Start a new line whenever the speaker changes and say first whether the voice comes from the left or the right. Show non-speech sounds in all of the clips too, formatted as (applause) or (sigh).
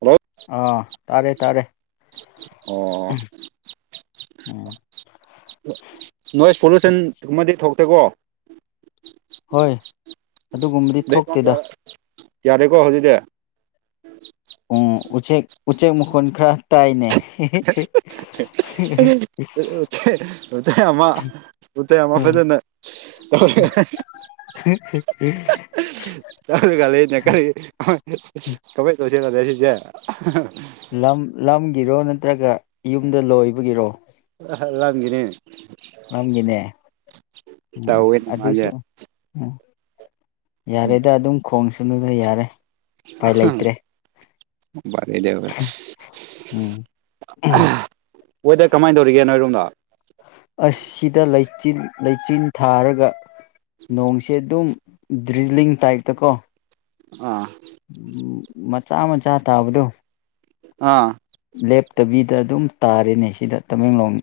right: hello
left: ꯑꯥ ꯇꯥꯔꯦ ꯇꯥꯔꯦ
right: ꯑꯣ
left: ꯎꯝ
right: ꯅꯣꯏꯁ ꯄꯣꯂꯨꯁꯟ ꯗꯨꯝꯃꯗꯤ ꯊꯣꯛ ꯇꯦꯒꯣ
left: ꯍꯣꯏ ꯑꯗꯨꯒꯨꯝꯕꯗꯤ
right: ꯕꯦꯛꯒ꯭ꯔꯥꯎꯟ
left: ꯊꯣꯛꯇꯦꯗ
right: ꯌꯥꯔꯦ ꯌꯥꯔꯦꯀꯣ ꯍꯧꯖꯤꯗꯤ
left: ꯎꯪ ꯎꯆꯦꯛ ꯎꯆꯦꯛ ꯃꯈꯣꯟ ꯈꯔ ꯇꯥꯏꯅꯦ
right: ꯎꯆꯩ ꯑꯃ ꯎꯆ ꯎꯆꯩ ꯑꯃ ꯐꯖꯅ ꯇꯆ ꯈꯂꯅꯦ ꯀꯔꯤ ꯀꯃ ꯇꯧꯁꯤ (unintelligible) ꯆꯦꯒꯥꯔ ꯁꯤꯖꯦ (unintelligible)
left: ꯂꯝ ꯂꯝꯒꯤꯔꯣ ꯅꯠꯇ꯭ꯔꯒ ꯌꯨꯝꯗ ꯂꯣꯏꯕꯒꯤꯔꯣ
right: ꯈꯪꯂꯝꯒꯤꯅꯤ
left: ꯅꯪꯒꯤꯅꯦ ꯎꯝ
right: ꯇꯧꯋꯦꯅꯦ ꯃꯥꯁꯦ
left: ꯑꯗꯨꯁꯨ ꯎꯝ ꯌꯥꯔꯦꯗ ꯑꯗꯨꯝ ꯈꯣꯡꯁ ꯑꯗꯨꯅ ꯌꯥꯔꯦ ꯎꯄꯥꯢ ꯂꯩꯇ꯭ꯔꯦ ꯎꯝ
right: (unintelligible) ꯋꯦꯗ꯭ꯔ ꯀꯃꯥꯏ ꯇꯧꯔꯤꯒꯦ ꯅꯣꯏ ꯔꯣꯝꯗꯥ
left: ꯑꯥꯁꯤꯗ ꯂꯩꯥꯆꯜ ꯂꯩꯆꯤꯟ ꯊꯥꯔꯒ ꯅꯣꯡꯁꯦ ꯑꯗꯨꯝ ꯗ꯭ꯔꯤꯖꯤꯂꯤꯡ ꯇꯥꯏꯞꯇꯀꯣ
right: ꯑꯥ
left: ꯎ ꯃꯆꯥ- ꯃꯆꯥ ꯇꯥꯕꯗꯣ
right: ꯑꯥ
left: ꯂꯦꯞꯇꯕꯤꯗ ꯑꯗꯨꯝ ꯇꯥꯔꯦꯅꯦ ꯁꯤꯗ ꯇꯃꯦꯡꯂꯣꯡ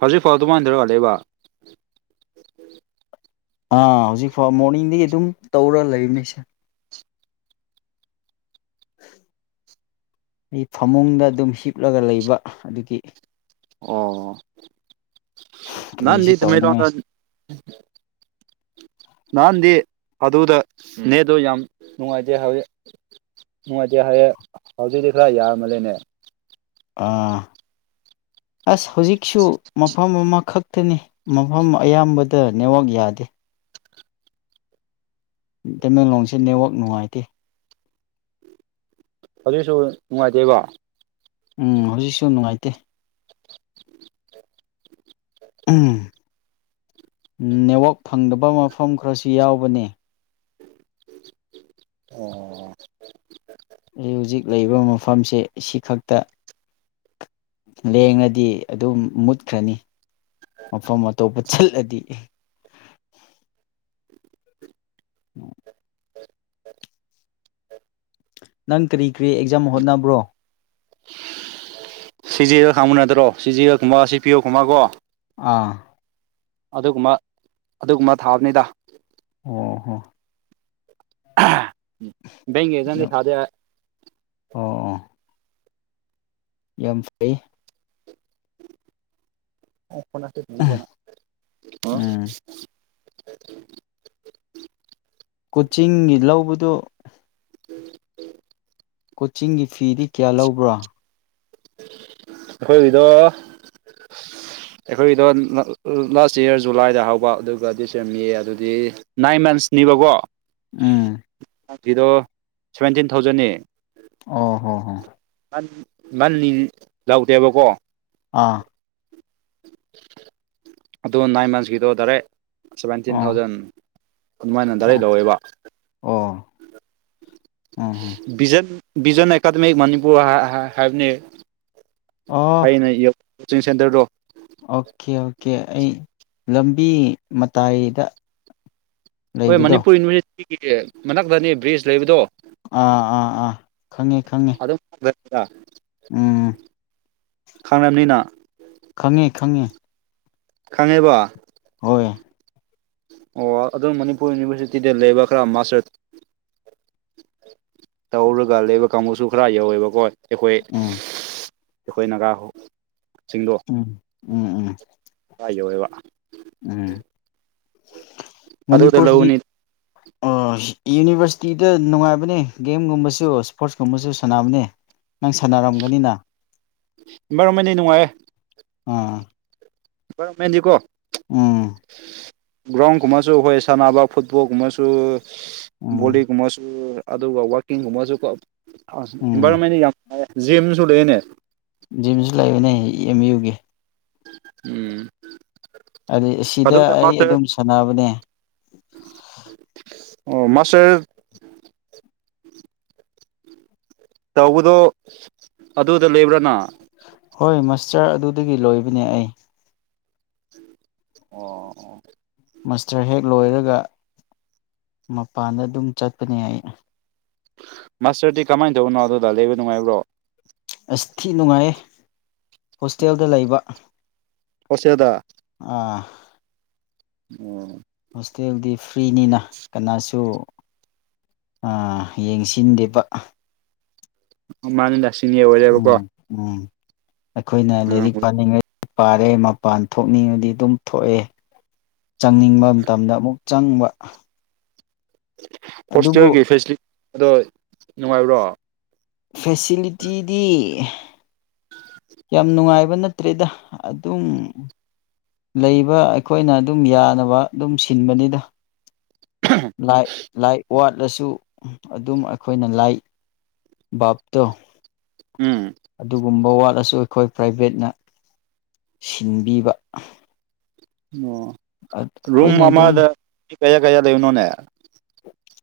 right: ꯍꯧꯖꯤꯛꯐꯥꯎ ꯑꯗꯨꯃꯥꯏ ꯊꯧꯔꯒ ꯂꯩꯕ
left: ꯑꯥ ꯍꯧꯖꯤꯛ ꯐꯥꯎ ꯃꯣꯔꯅꯤꯡꯗꯒꯤ ꯑꯗꯨꯝ ꯇꯧꯔ ꯂꯩꯕꯅꯦ ꯁꯦ ꯑꯩ ꯐꯃꯨꯡꯗ ꯑꯗꯨꯝ ꯍꯤꯞꯂꯒ ꯂꯩꯕ ꯑꯗꯨꯒꯤ ꯀꯔꯤꯁꯨ ꯇꯧꯅꯤꯡꯉꯥꯏ
right: (unintelligible) ꯑꯗꯨꯗ ꯅꯦꯗꯣ ꯌꯥꯝ ꯅꯨꯡꯉꯥꯏꯇꯦ ꯍꯥꯏꯋ ꯅꯨꯡꯉꯥꯏꯇꯦ ꯍꯥꯏꯑꯦ ꯍꯧꯖꯤꯛꯇꯤ ꯈꯔ ꯌꯥꯔꯥꯃꯂꯦꯅꯦ
left: ꯑꯥ ꯑꯁ ꯍꯧꯖꯤꯛꯁꯨ ꯃꯐꯝ ꯑꯃꯥꯈꯛꯇꯅꯤ ꯃꯐꯝ ꯑꯌꯥꯝꯕꯗ ꯅꯦꯠꯋꯣꯛ ꯌꯥꯗꯦ ꯇꯃꯦꯡꯂꯣꯡꯁꯦ ꯅꯦꯠꯋꯣꯛ ꯅꯨꯡꯉꯥꯏꯇꯦ
right: ꯑꯗꯨꯁꯨ ꯅꯨꯡꯉꯥꯏꯇꯦꯕ
left: ꯎꯝ ꯍꯧꯖꯤꯁꯨꯨ ꯅꯨꯡꯉꯥꯏ (unintelligible) ꯎꯝ ꯅꯦꯠꯋꯣꯛ ꯐꯪꯗꯕ ꯃꯐꯝ ꯈꯔꯁꯨ ꯌꯥꯎꯕꯅꯦ
right: ꯑꯣ
left: ꯍꯧꯖꯤꯛ ꯂꯩꯕ ꯃꯐꯝꯁꯦ ꯑꯁꯤꯈꯛꯇ ꯂꯦꯡꯉꯗꯤ ꯑꯗꯨꯝ ꯃꯨꯠꯈ꯭ꯔꯅꯤ ꯃꯐꯝ ꯑꯇꯣꯞꯄ ꯆꯠꯂꯗꯤ (unintelligible)
right: (inaudible)
left: ꯅꯪ ꯀꯔꯤ ꯀꯔꯤ ꯑꯦꯛꯖꯥꯝ ꯍꯣꯠꯅꯕ꯭ꯔꯣ
right: ꯁꯤ ꯖꯤ ꯑꯦꯜ ꯈꯪꯕꯥ ꯅꯠꯇ꯭ꯔꯣ ꯁꯤ ꯖꯤ ꯑꯦꯜ ꯀꯨꯝꯕ ꯁꯤ ꯄꯤ ꯌꯣ ꯀꯨꯝꯕꯀꯣ
left: ꯑꯥ
right: ꯑꯗꯨꯒꯨꯝꯕ ꯑꯗꯨꯒꯨꯝꯕ ꯊꯥꯕꯅꯦꯗ
left: ꯑꯣ ꯍꯣ
right: (unintelligible) ꯕꯦꯏ꯭ꯛꯀꯤ ꯑꯦꯛꯖꯥꯝ ꯗꯤ ꯊꯥꯗꯦ
left: ꯑꯣ ꯑꯣ ꯌꯥꯝ ꯐꯩ
right: (unintelligible)
left: ꯎꯝ
right: (unintelligible) (inaudible)
left: ꯀꯣꯆꯤꯡꯒꯤ ꯂꯧꯕꯗꯨ
right: (inaudible)
left: ꯀꯣꯆꯤꯡꯒꯤ ꯐꯤꯗꯤ ꯀꯌꯥ ꯂꯧꯕ꯭ꯔꯥ
right: ꯑꯩꯈꯣꯏꯒꯤꯗꯣ ꯑꯩꯈꯣꯏꯒꯤꯗꯣ ꯂꯥꯁ ꯏꯌꯥꯔ ꯖꯨꯂꯥꯏꯗ ꯍꯧꯕ ꯑꯗꯨꯒ ꯗꯤꯁ ꯃꯦ ꯑꯗꯨꯗꯤ ꯅꯥꯏꯁꯟ ꯃꯟꯁꯅꯦꯕꯀꯣ
left: ꯎꯝ
right: ꯗꯣ ꯁꯚꯦꯟꯇꯤꯟ ꯊꯥꯎꯖꯟꯅꯦ
left: ꯑꯣ ꯍꯣ ꯍꯣ
right: ꯂꯧꯥꯎꯗꯦꯕꯀꯣ
left: ꯑꯥ
right: ꯑꯗꯣ ꯅꯥꯏꯟ ꯃꯟꯁ ꯀꯤꯗꯣ ꯗꯥꯏꯔꯦꯛ ꯁꯚꯦꯟꯇꯤꯟ
left: ꯑꯣ
right: ꯊꯥꯎꯖꯟ ꯑꯗꯨꯃꯥꯏꯅ ꯗꯥꯔꯦꯛ
left: ꯑꯣ
right: ꯂꯧꯋꯦꯕ
left: ꯑꯣ ꯎꯝ ꯎꯝ
right: ꯚꯤꯠꯟ ꯕꯤꯖꯟ ꯑꯦꯀꯥꯗꯦꯃꯤ ꯃꯅꯤꯄꯨꯔ ꯍꯥꯏꯕꯅꯤ
left: ꯑꯣ
right: ꯑꯩꯅ (unintelligible) ꯀꯣꯆꯤꯡ ꯁꯦꯟꯇꯔꯗꯣ
left: ꯑꯣꯀꯦ ꯑꯣ ꯑꯣꯀꯦ ꯑꯩ ꯂꯝꯕꯤ ꯃꯇꯥꯏꯗ
right: ꯍꯣꯏ
left: ꯂꯩꯕꯗꯣ
right: ꯃꯅꯤꯄꯨꯔ ꯌꯨꯅꯤꯚꯔꯁꯤꯇꯤ ꯁꯤꯁꯦ ꯃꯅꯥꯛꯇꯅꯤ ꯕ꯭ꯔꯤꯖ ꯂꯩꯕꯗꯣ
left: ꯑꯥ ꯑꯥ ꯑꯥ ꯈꯪꯉꯤ ꯈꯪꯉꯤ
right: (unintelligible)
left: ꯎꯝ
right: ꯈꯪꯉꯅꯤꯅ
left: ꯈꯪꯉꯦ ꯈꯪꯉꯦ
right: ꯈꯪꯉꯦꯕ
left: ꯍꯣꯏ
right: ꯑꯣ ꯑꯗꯨꯝ ꯃꯅꯤꯄꯨꯔ ꯌꯨꯅꯤꯚꯔꯁꯤꯇꯤꯗ ꯂꯩꯕ ꯈꯔ ꯃꯥꯁꯇꯔ ꯇꯧꯔꯒ ꯂꯩꯕ ꯀꯥꯡꯕꯨꯁꯨ ꯈꯔ ꯌꯧꯋꯦꯕꯀꯣ ꯑꯩꯈꯣꯏ
left: ꯎꯝ
right: ꯑꯩꯈꯣꯏ ꯅꯥꯒꯥ ꯍꯨ
left: ꯎꯝ ꯎꯝ ꯎꯝ
right: (unintelligible)
left: ꯎꯝ
right: ꯑꯗꯨꯗ
left: ꯃꯅꯤꯄꯨꯔꯁꯤ
right: ꯂꯧꯕꯅꯤ
left: ꯌꯨꯅꯤꯚꯔꯁꯤꯇꯤꯗ ꯅꯨꯡꯉꯥꯏꯕꯅꯦ ꯒꯦꯝꯒꯨꯝꯕꯁꯨ ꯏꯁꯄꯣꯔꯠꯁꯀꯨꯝꯕꯁꯨ ꯁꯥꯟꯅꯕꯅꯦ ꯅꯪ ꯁꯥꯟꯅꯔꯝꯒꯅꯤꯅ
right: ꯥꯏꯟꯚꯥꯏꯔꯣꯃꯦꯟꯗꯤ ꯅꯨꯡꯉꯥꯏꯑꯦ
left: ꯑꯥ
right: ꯏꯟꯚꯥꯏꯔꯣꯃꯦꯟꯠ ꯗꯤ ꯀꯣ
left: ꯎꯝ
right: ꯒ꯭ꯔꯥꯎꯟꯒꯨꯝꯕꯁꯨ ꯑꯩꯈꯣꯏ ꯁꯥꯟꯅꯕ ꯐꯨꯠꯕꯣꯜꯒꯨꯝꯕꯁꯨ
left: ꯎꯝ
right: ꯕꯣꯜꯂꯤꯒꯨꯝꯕꯁꯨ ꯑꯗꯨꯒ ꯋꯥꯛꯀꯤꯡꯒꯨꯝꯕꯁꯨꯀꯣ ꯑ
left: ꯎꯝ
right: ꯏꯟꯚꯥꯏꯔꯣꯟꯃꯦꯟꯠ ꯗꯤ ꯌꯥꯝ ꯅꯨꯡꯉꯥꯏꯌꯦ ꯖꯤꯝꯁꯨ ꯂꯩꯌꯦꯅꯦ
left: ꯖꯤꯝꯁꯨ ꯂꯩꯕꯅꯦ ꯑꯦꯝ ꯏꯌꯨꯒꯤ
right: ꯎꯝ
left: ꯑꯗꯨ ꯑꯁꯤꯗ
right: ꯑꯗꯨꯗ
left: ꯑꯩ
right: ꯃꯥꯁꯇꯔ
left: ꯑꯗꯨꯝ ꯁꯥꯟꯅꯕꯅꯦ
right: ꯑꯣ ꯃꯁꯦ ꯇꯧꯕꯗꯣ ꯑꯗꯨꯗ ꯂꯩꯕ꯭ꯔꯥꯅ
left: ꯍꯣꯏ ꯃ꯭ꯁꯇꯔ ꯑꯗꯨꯗꯒꯤ ꯂꯣꯏꯕꯅꯦ ꯑꯩ
right: ꯑꯣ
left: ꯃꯥ꯭ꯁꯇꯔ ꯍꯦꯛ ꯂꯣꯏꯔꯒ ꯃꯄꯥꯟꯗ ꯑꯗꯨꯝ ꯆꯠꯄꯅꯦ ꯑꯩ
right: ꯃꯥ꯭ꯁꯇꯔꯗꯤ ꯀꯃꯥꯏꯅ ꯇꯧꯕꯅꯣ ꯑꯗꯨꯗ ꯂꯩꯕ ꯅꯨꯡꯉꯥꯏꯕ꯭ꯔꯣ
left: ꯑꯁ ꯊꯤ ꯅꯨꯡꯉꯥꯏꯌꯦ ꯍꯣꯁꯇꯦꯜꯗ ꯂꯩꯕ
right: ꯍꯣꯁꯇꯦꯜꯗ
left: ꯑꯥ
right: ꯎꯝ
left: ꯍꯣꯁꯇꯦꯜꯗꯤ ꯐ꯭ꯔꯤꯅꯤꯅ ꯀꯅꯥꯁꯨ ꯌꯦꯡꯁꯤꯟꯗꯦꯕ
right: ꯎꯝ ꯃꯥꯔꯤꯗꯁ
left: ꯎꯝ ꯎꯝ ꯑꯩꯈꯣꯏꯅ ꯂꯥꯏꯔꯤꯛ ꯄꯥꯅꯤꯡꯉꯩ ꯄꯥꯔꯦ ꯃꯄꯥꯟ ꯊꯣꯛꯅꯤꯡꯉꯥꯗꯤ ꯑꯗꯨꯝ ꯊꯣꯛꯑꯦ ꯆꯪꯅꯤꯡꯕ ꯃꯇꯝꯗ ꯑꯃꯨꯛ ꯆꯪꯕ ꯑꯗꯨꯕꯨ
right: ꯍꯣꯁꯇꯦꯜꯒꯤ ꯐꯤꯁꯇꯤ ꯑꯗꯣ ꯅꯨꯡꯉꯥꯏꯕ꯭ꯔꯣ
left: ꯐꯦꯁꯤꯂꯤꯇꯤꯗꯤ ꯌꯥꯝ ꯅꯨꯡꯉꯥꯏꯕ ꯅꯠꯇ꯭ꯔꯦꯗ ꯑꯗꯨꯝ ꯂꯩꯕ ꯑꯩꯈꯣꯏꯅ ꯑꯗꯨꯝ ꯌꯥꯅꯕ ꯑꯗꯨꯝ ꯁꯤꯟꯕꯅꯤꯗ ꯂꯥꯏ ꯂꯥꯏ ꯋꯥꯠꯂꯁꯨ ꯑꯗꯨꯝ ꯑꯩꯈꯣꯏꯅ ꯂꯥꯏ ꯚ꯭ꯔꯕꯇꯣ
right: ꯎꯝ
left: ꯑꯗꯨ ꯨꯒꯨꯝꯕ ꯋꯥꯠꯂꯁꯨ ꯑꯩꯈꯣꯏ ꯄ꯭ꯔꯥꯏꯚꯦꯠꯅ ꯁꯤꯟꯕꯤꯕ
right: ꯑꯣ ꯔꯨꯝ
left: ꯑꯩꯈꯣꯏꯅ ꯑꯗꯨꯝ
right: ꯑꯃꯗ ꯀꯩꯌꯥ ꯀꯌꯥ ꯂꯩꯕꯅꯣꯅꯦ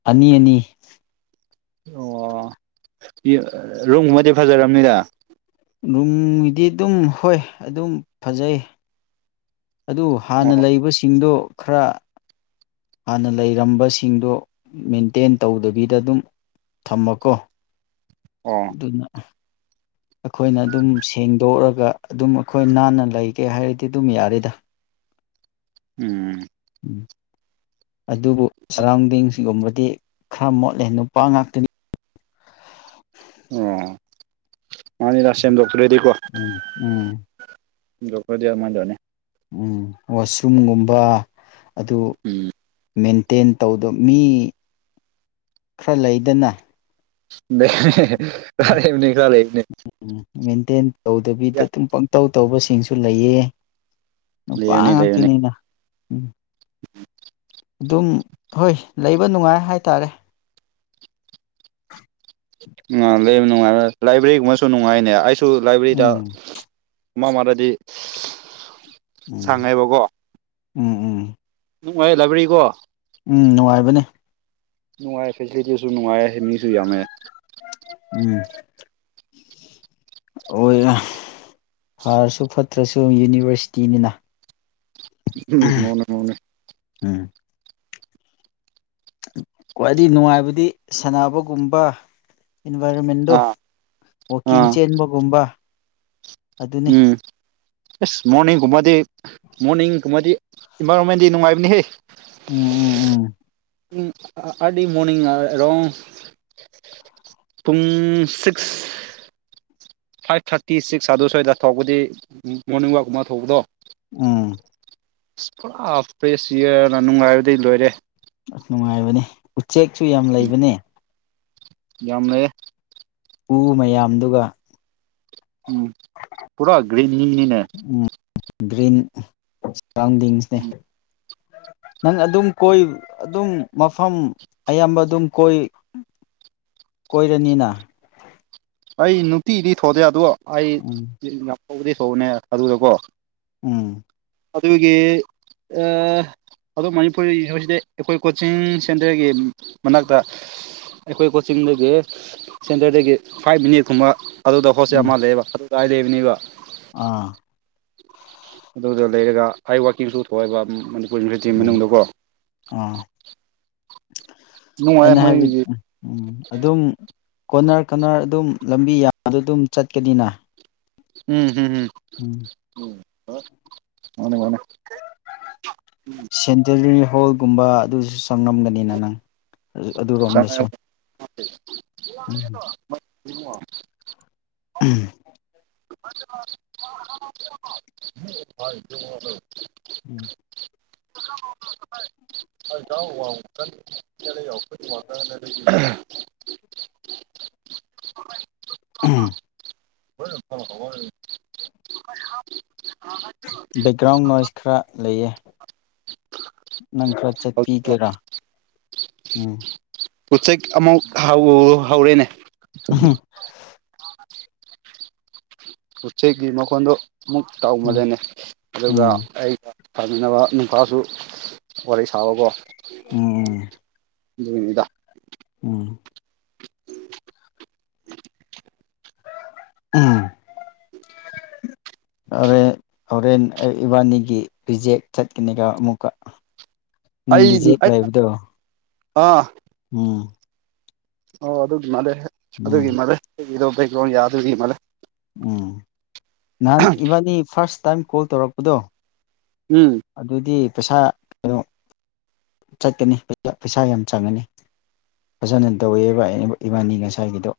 left: ꯑꯅꯤ ꯑꯅꯤ
right: ꯑꯣ ꯔꯨꯝꯉꯩꯗꯤ ꯐꯖꯔꯝꯅꯤꯗ
left: ꯔꯨꯝꯒꯤꯗꯤ ꯑꯗꯨꯝ ꯍꯣꯏ ꯑꯗꯨꯝ ꯐꯖꯩ ꯑꯗꯨ ꯍꯥꯟꯅ
right: ꯑꯣ
left: ꯂꯩꯕꯁꯤꯡꯗꯣ ꯈꯔ ꯍꯥꯟꯅ ꯂꯩꯔꯝꯕꯁꯤꯡꯗꯣ ꯃꯦꯟꯇꯦꯟ ꯇꯧꯗꯕꯤꯗ ꯑꯗꯨꯝ ꯊꯝꯕꯀꯣ
right: ꯑꯣ
left: ꯑꯗꯨꯅ ꯑꯩꯈꯣꯏꯅ ꯑꯗꯨꯝ ꯁꯦꯡꯗꯣꯛ ꯑꯒ ꯑꯗꯨꯝ ꯑꯩꯈꯣꯏ ꯅꯥꯟꯅ ꯂꯩꯒꯦ ꯍꯥꯏꯔꯗꯤ ꯑꯗꯨꯝ ꯌꯥꯔꯦꯗ
right: ꯎꯝ
left: ꯎꯝ ꯑꯗꯨꯕꯨ ꯁꯥꯔꯔꯥ꯭ꯎꯟꯗꯤꯡꯁꯤꯒꯨꯝꯕꯗꯤ ꯈꯔ ꯃꯣꯠꯂꯦ ꯅꯨꯄꯥ ꯉꯥꯛꯇꯅꯤ
right: ꯑꯣ ꯑꯅꯤꯔꯛ ꯁꯦꯡꯗꯣꯛꯇ꯭ꯔꯥꯗꯤꯀꯣ
left: ꯎꯝ ꯎꯝ
right: ꯁꯦꯡꯗꯣꯛꯇ꯭ꯔꯥꯗꯤ ꯑꯗꯨꯃꯥꯏ ꯇꯧꯅꯦ
left: ꯎꯝ ꯋꯥꯁꯔꯨꯝꯒꯨꯝꯕ ꯑꯗꯨ
right: ꯎꯝ
left: ꯃꯦꯟ ꯇꯦꯟ ꯇꯧꯗꯣ ꯃꯤ ꯈꯔ ꯂꯩꯗꯅ
right: ꯀꯥꯂꯦꯅꯤ ꯈ ꯂꯩꯝꯅꯤ
left: ꯇꯦꯟ ꯇꯧꯗꯕꯤꯗ ꯑꯗꯨꯝ ꯄꯪꯇꯧ ꯇꯧꯕꯁꯤꯡꯁꯨ ꯂꯩꯌꯦ
right: ꯂꯩꯕꯅꯤ ꯂꯩꯕꯅꯤ
left: ꯅꯨꯄꯥꯥꯉꯥꯛꯇꯅꯤꯅ ꯎꯝ ꯑꯗꯨꯝ ꯍꯣꯏ ꯂꯩꯕ ꯅꯨꯡꯉꯥꯏ ꯍꯥꯏꯇꯥꯔꯦ (unintelligible)
right: ꯑ ꯂꯩꯕ ꯅꯨꯡꯉꯥꯏꯔ ꯂꯥꯏꯕ꯭ꯔꯦꯔꯤꯒꯨꯝꯕꯁꯨ ꯅꯨꯡꯉꯥꯏꯅꯦ ꯑꯩꯁꯨ ꯁꯨ ꯂꯥꯏꯕ꯭ꯔꯦꯔꯤꯗ
left: ꯎꯝ
right: ꯃꯥ ꯃꯥꯔꯗꯤ
left: ꯎꯝ
right: ꯁꯥꯉꯥꯏꯕꯒꯣ
left: ꯎꯝ ꯎꯝ
right: ꯅꯨꯡꯉꯥꯏ ꯂꯥꯏꯕꯔꯤꯀꯣ
left: ꯎꯝ ꯅꯨꯡꯉꯥꯏꯕꯅꯦ
right: ꯅꯨꯡꯉꯥꯏ ꯐꯦꯁꯤꯂꯤꯇꯤꯁꯨ ꯅꯨꯡꯉꯥꯏ ꯃꯤꯁꯨ ꯌꯥꯝꯃꯦ
left: ꯎꯝ ꯑꯣꯏ ꯐꯔꯁꯨ ꯐꯠꯇ꯭ꯔꯁꯨ ꯌꯨꯅꯤꯚꯔꯁꯤꯇꯤꯅꯤꯅ
right: ꯎꯝ ꯃꯅꯦ ꯃꯅꯦ
left: ꯎꯝ ꯈ꯭ꯋꯥꯏꯗꯒꯤ ꯅꯨꯡꯉꯥꯏꯕꯗꯤ ꯁꯥꯟꯅꯕꯒꯨꯝꯕ ꯏꯟꯚꯥꯏꯔꯣꯟꯃꯦꯟꯗꯨ
right: ꯑꯥ
left: ꯋꯥꯀꯤꯡ
right: ꯑꯥ
left: ꯆꯦꯟꯕꯒꯨꯝꯕ ꯑꯗꯨꯅꯤ
right: ꯑꯦꯁ ꯃꯣꯔꯅꯤꯡꯒꯨꯝꯕꯗꯤ ꯃꯣꯔꯅꯤꯡꯒꯨꯝꯕꯗꯤ ꯏꯟꯚꯥꯏꯔꯣꯟꯃꯦꯟꯗꯤ ꯅꯨꯡꯉꯥꯏꯕꯅꯤ ꯍꯦ
left: ꯎꯝ ꯎꯝ ꯎꯝ
right: ꯑꯥꯜꯂꯤ ꯃꯣꯔꯅꯤꯡ ꯑꯦꯔꯣꯡ ꯄꯨꯡ ꯁꯤꯛꯁ ꯐꯥꯏꯚ ꯊꯥꯔꯇꯤ ꯁꯤꯛꯁ ꯑꯗꯨ ꯁꯋꯥꯏꯗ ꯇꯧꯕꯗꯤ ꯃꯣꯔꯅꯤꯡ ꯋꯥꯛꯀꯨꯝ ꯑꯃ ꯇꯧꯕꯗꯣ
left: ꯎꯝ
right: ꯑꯁ ꯄꯨꯔꯥ ꯐ꯭ꯔꯦꯁ ꯏꯌꯥꯔꯅ ꯅꯨꯡꯉꯥꯏꯕꯗꯤ ꯂꯣꯏꯔꯦ
left: ꯑꯁ ꯅꯨꯡꯉꯥꯏꯕꯅꯦ ꯆꯦꯛꯁꯨ ꯌꯥꯝ ꯂꯩꯕꯅꯦ
right: ꯌꯥꯝ ꯂꯩꯌꯦ
left: ꯎ ꯃꯌꯥꯝꯗꯨꯒ
right: ꯎꯝ ꯄꯨꯔꯥ ꯒ꯭ꯔꯤꯅꯤꯅꯤꯅꯦ
left: ꯒ꯭ꯔꯤꯟ ꯒꯔꯥ꯭ꯑꯟꯗꯤꯡꯁꯅꯦ ꯅꯪ ꯑꯗꯨꯝ ꯀꯣꯏ ꯑꯗꯨꯝ ꯃꯐꯝ ꯑꯌꯥꯝꯕ ꯑꯗꯨꯝ ꯀꯣꯏ ꯀꯣꯏꯔꯅꯤꯅ
right: ꯑꯩ ꯅꯨꯡꯇꯤꯗꯤ ꯊꯣꯗꯦ ꯑꯗꯣ ꯑꯩ
left: ꯎꯝ
right: ꯍꯧꯕꯗꯤ ꯍꯧꯕꯅꯦ ꯑꯗꯨꯗ ꯀꯣ
left: ꯎꯝ
right: ꯑꯗꯨꯒꯤ ꯑꯥ ꯑꯗꯣ ꯃꯅꯤꯄꯨꯔꯤꯒꯤ ꯑꯣꯏꯖꯅꯦ ꯑꯩꯈꯣꯏ ꯀꯣꯆꯤꯡ ꯁꯦꯟꯇꯔꯒꯤ ꯃꯅꯥꯛꯇ ꯑꯩꯈꯣꯏ ꯀꯣꯆꯤꯡꯗꯒꯤ ꯁꯦꯟꯇꯔꯗꯒꯤ ꯐꯥꯏꯚ ꯃꯤꯅꯤꯠ ꯀꯨꯝꯕ ꯑꯗꯨꯗ ꯍꯣꯏꯇꯦꯟ
left: ꯎꯝ
right: ꯑꯃ ꯂꯩꯌꯦꯕ ꯀꯥꯂꯦꯟꯅꯤꯕ
left: ꯑꯥ
right: ꯑꯗꯨꯗ ꯂꯩꯔꯒ ꯍꯥꯏ ꯋꯥꯛꯀꯤꯡꯁꯨ ꯊꯣꯏꯑꯕ ꯄꯨꯟꯈ꯭ꯔꯗꯤ
left: ꯎꯝ
right: ꯃꯅꯨꯡꯗꯀꯣ
left: ꯑꯥ
right: ꯅꯨꯡꯉꯥꯏ
left: ꯑꯩꯅ ꯍꯥꯏꯕ
right: ꯃꯣꯏꯒꯤ
left: ꯎꯝ ꯎꯝ ꯑꯗꯨꯝ ꯀꯣꯅꯔ ꯀꯣꯅꯔ ꯑꯗꯨꯝ ꯂꯝꯕꯤ ꯌꯥꯝꯕꯗ ꯑꯗꯨꯝ ꯆꯠꯀꯅꯤꯅ
right: ꯎꯝ ꯍꯝ ꯍꯝ
left: ꯎꯝ
right: (unintelligible) ꯃꯥꯟꯅꯦ ꯃꯥꯟꯅꯦ
left: (unintelligible) ꯍꯣꯜꯒꯨꯝꯕ ꯑꯗꯨꯁꯨ ꯆꯪꯉꯝꯒꯅꯤꯅ ꯅꯪ ꯑꯗꯨꯔꯣꯝꯗꯁꯨ
right: (inaudible)
left: ꯎꯝ
right: (unintelligible)
left: ꯎꯝ
right: (inaudible)
left: ꯎꯝ
right: (unintelligible)
left: ꯎꯝ
right: (unintelligible) (inaudible)
left: ꯕꯦꯛꯒ꯭ꯔꯥꯎꯟ ꯅꯣꯏꯁ ꯈꯔ ꯂꯩꯌꯦ ꯅꯪ ꯈꯔ ꯆꯠꯄꯤꯒꯦꯔꯥ ꯎꯝ
right: ꯎꯆꯦꯛ ꯑꯃꯨꯛ ꯍꯧ ꯍꯧꯔꯦꯅꯦ
left: (unintelligible)
right: ꯎꯆꯦꯛꯒꯤ ꯃꯈꯣꯟꯗꯣ ꯑꯃꯨꯛ
left: ꯎꯝ
right: ꯇꯧꯕꯗꯅꯦ ꯑꯗꯨꯒ
left: ꯎꯝ
right: ꯑꯩꯩꯅ ꯁꯥꯃꯤꯟꯅꯕ ꯅꯨꯄꯥꯗꯨ ꯋꯥꯔꯤ ꯁꯥꯑꯣꯀꯣ
left: ꯎꯝ
right: (inaudible) ꯑꯗꯨꯒꯤꯅꯤꯗ
left: ꯎꯝ ꯎꯝ ꯍꯣꯔꯦ ꯍꯣꯔꯦꯟ ꯑꯩ ꯏꯕꯥꯅꯤꯒꯤ ꯔꯤꯖꯦꯛ ꯆꯠꯀꯅꯤꯀꯣ ꯑꯃꯨꯛꯀꯥ
right: ꯑꯩ
left: ꯅꯪꯗꯤ ꯖꯦꯛ
right: ꯑꯩ
left: ꯂꯩꯕꯗꯣ
right: ꯑꯥ
left: ꯎꯝ
right: ꯑꯣ ꯑꯗꯨꯒꯤ ꯃꯥꯜꯂꯦ
left: ꯎꯝ
right: ꯑꯗꯨꯒꯤ ꯃꯥꯜꯂꯦ ꯑꯩꯒꯤꯗꯣ ꯕꯦꯛꯒꯔꯥ꯭ꯎꯟ ꯌꯗꯕꯒꯤ ꯃꯜꯂꯦ
left: ꯅꯥꯟ ꯏꯕꯥꯟꯅꯤ ꯐꯔꯥꯁ ꯇꯥꯏꯝ ꯀꯣꯜ ꯇꯧꯔꯛꯄꯗꯣ ꯑꯗꯨꯗꯤ ꯄꯩꯁꯥ ꯑꯗꯨꯝ ꯆꯠꯀꯅꯤ ꯄꯩꯁꯥ ꯌꯥꯝ ꯆꯪꯉꯅꯤ ꯐꯖꯅ ꯇꯧꯋꯦꯕ ꯏꯕꯥꯟꯅꯤ ꯉꯁꯥꯏꯒꯤꯗꯣ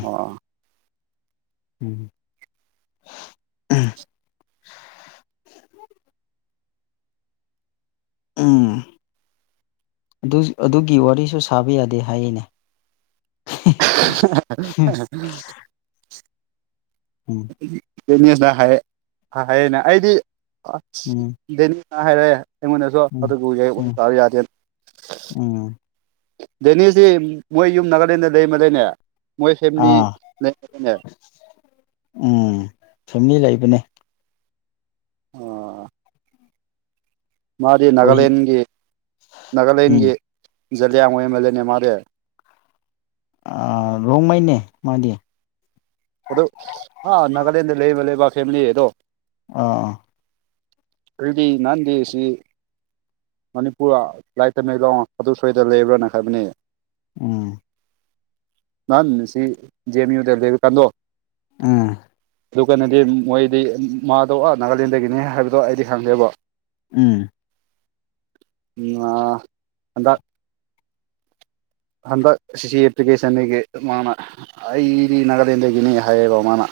right: ꯑꯣ
left: ꯎꯝ ꯎꯝ ꯑꯗꯨ ꯑꯗꯨꯒꯤ ꯋꯥꯔꯤꯁꯨ ꯁꯥꯕ ꯌꯥꯗꯦ ꯍꯥꯏꯌꯦꯅꯦ
right: (unintelligible)
left: ꯎꯝ
right: ꯇꯦꯅꯤꯁꯅ ꯍꯥꯏꯌꯦ ꯍꯥꯏꯔꯛꯏꯅꯦ ꯑꯩꯗꯤ ꯑꯁ
left: ꯎꯝ
right: ꯗꯦꯅꯤ ꯑ ꯍꯥꯏꯔꯛꯑꯦ ꯑꯩꯉꯣꯟꯗꯁꯨ
left: ꯎꯝ
right: ꯑꯗꯨꯕꯨ
left: ꯎꯝ
right: ꯇꯥꯕ ꯌꯥꯗꯦ
left: ꯎꯝ
right: ꯗꯦꯅꯤꯁꯇꯤ ꯃꯣꯏ ꯌꯨꯝ ꯅꯔꯛ ꯂꯩꯅꯦ ꯂꯩ ꯂꯩꯅꯦ ꯃꯣꯏ ꯐꯦꯃꯤꯂꯤ
left: ꯑꯥ
right: ꯂꯩꯅꯦ
left: ꯑꯅꯦ
right: ꯑꯣ ꯃꯥꯗꯤ
left: ꯑꯩꯈꯣꯏ
right: ꯅꯥꯒꯥꯂꯦꯟꯒꯤ
left: ꯎꯝ
right: ꯅꯥꯒꯥꯂꯦꯟꯒꯤ ꯖꯂꯤꯌꯥꯝ ꯋꯦꯝꯂꯦꯅꯦ ꯃꯣꯢ ꯕꯦ
left: ꯑ ꯔꯣꯡꯃꯩꯅꯦ ꯃꯥꯗꯤ
right: ꯑꯗꯨ ꯍꯥ ꯅꯥꯒꯥꯂꯦꯟꯗ ꯂꯩꯕ ꯂꯩꯕ ꯐꯦꯃꯤꯂꯤ ꯑꯗꯣ
left: ꯑꯥ ꯑꯥ
right: ꯑꯩꯗꯤ ꯅꯍꯥꯟꯗꯤ ꯑꯁꯤ ꯃꯅꯤꯄꯨꯔ ꯂꯥꯏꯇꯃꯦꯂꯣ ꯑꯗꯨ ꯁ꯭ꯋꯥꯏꯗ ꯂꯩꯕ꯭ꯔꯥꯅ ꯍꯥꯏꯕꯅꯤ
left: ꯎꯝ
right: ꯅꯍꯟ ꯑꯁꯤ ꯖꯦꯟ ꯌꯨꯗꯂꯩꯕ ꯀꯥꯟꯗꯣ
left: ꯎꯝ
right: ꯑꯗꯨ ꯀꯥꯟꯗꯤ ꯃꯣꯏꯗꯤ ꯃꯥꯗꯣ ꯑꯥ ꯅꯥꯒꯥꯂꯦꯟꯗꯒꯤꯅꯦ ꯍꯥꯏꯕꯗꯣ ꯑꯩꯗꯤ ꯈꯪꯗꯦꯕ
left: ꯎꯝ
right: ꯥꯑꯥ ꯑꯥꯗ ꯍꯟꯗꯛ ꯁꯤꯁꯤ ꯑꯦꯄ꯭ꯂꯤꯀꯦꯁꯟꯗꯒꯤ ꯃꯥꯅ ꯑꯩꯗꯤ ꯅꯥꯒꯥꯂꯦꯟꯗꯒꯤꯅꯤ ꯍꯥꯏꯌꯦꯕꯥ ꯃꯥꯅ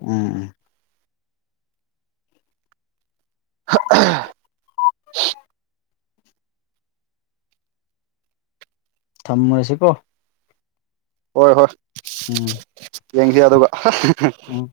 left: ꯎꯝ ꯎꯝ
right: (unintelligible)
left: ꯊꯝꯃꯥꯁꯤ ꯀꯣ
right: ꯍꯣꯏ ꯍꯣꯏ ꯌꯦꯡꯁꯤ ꯑꯗꯨꯒ
left: ꯎꯝ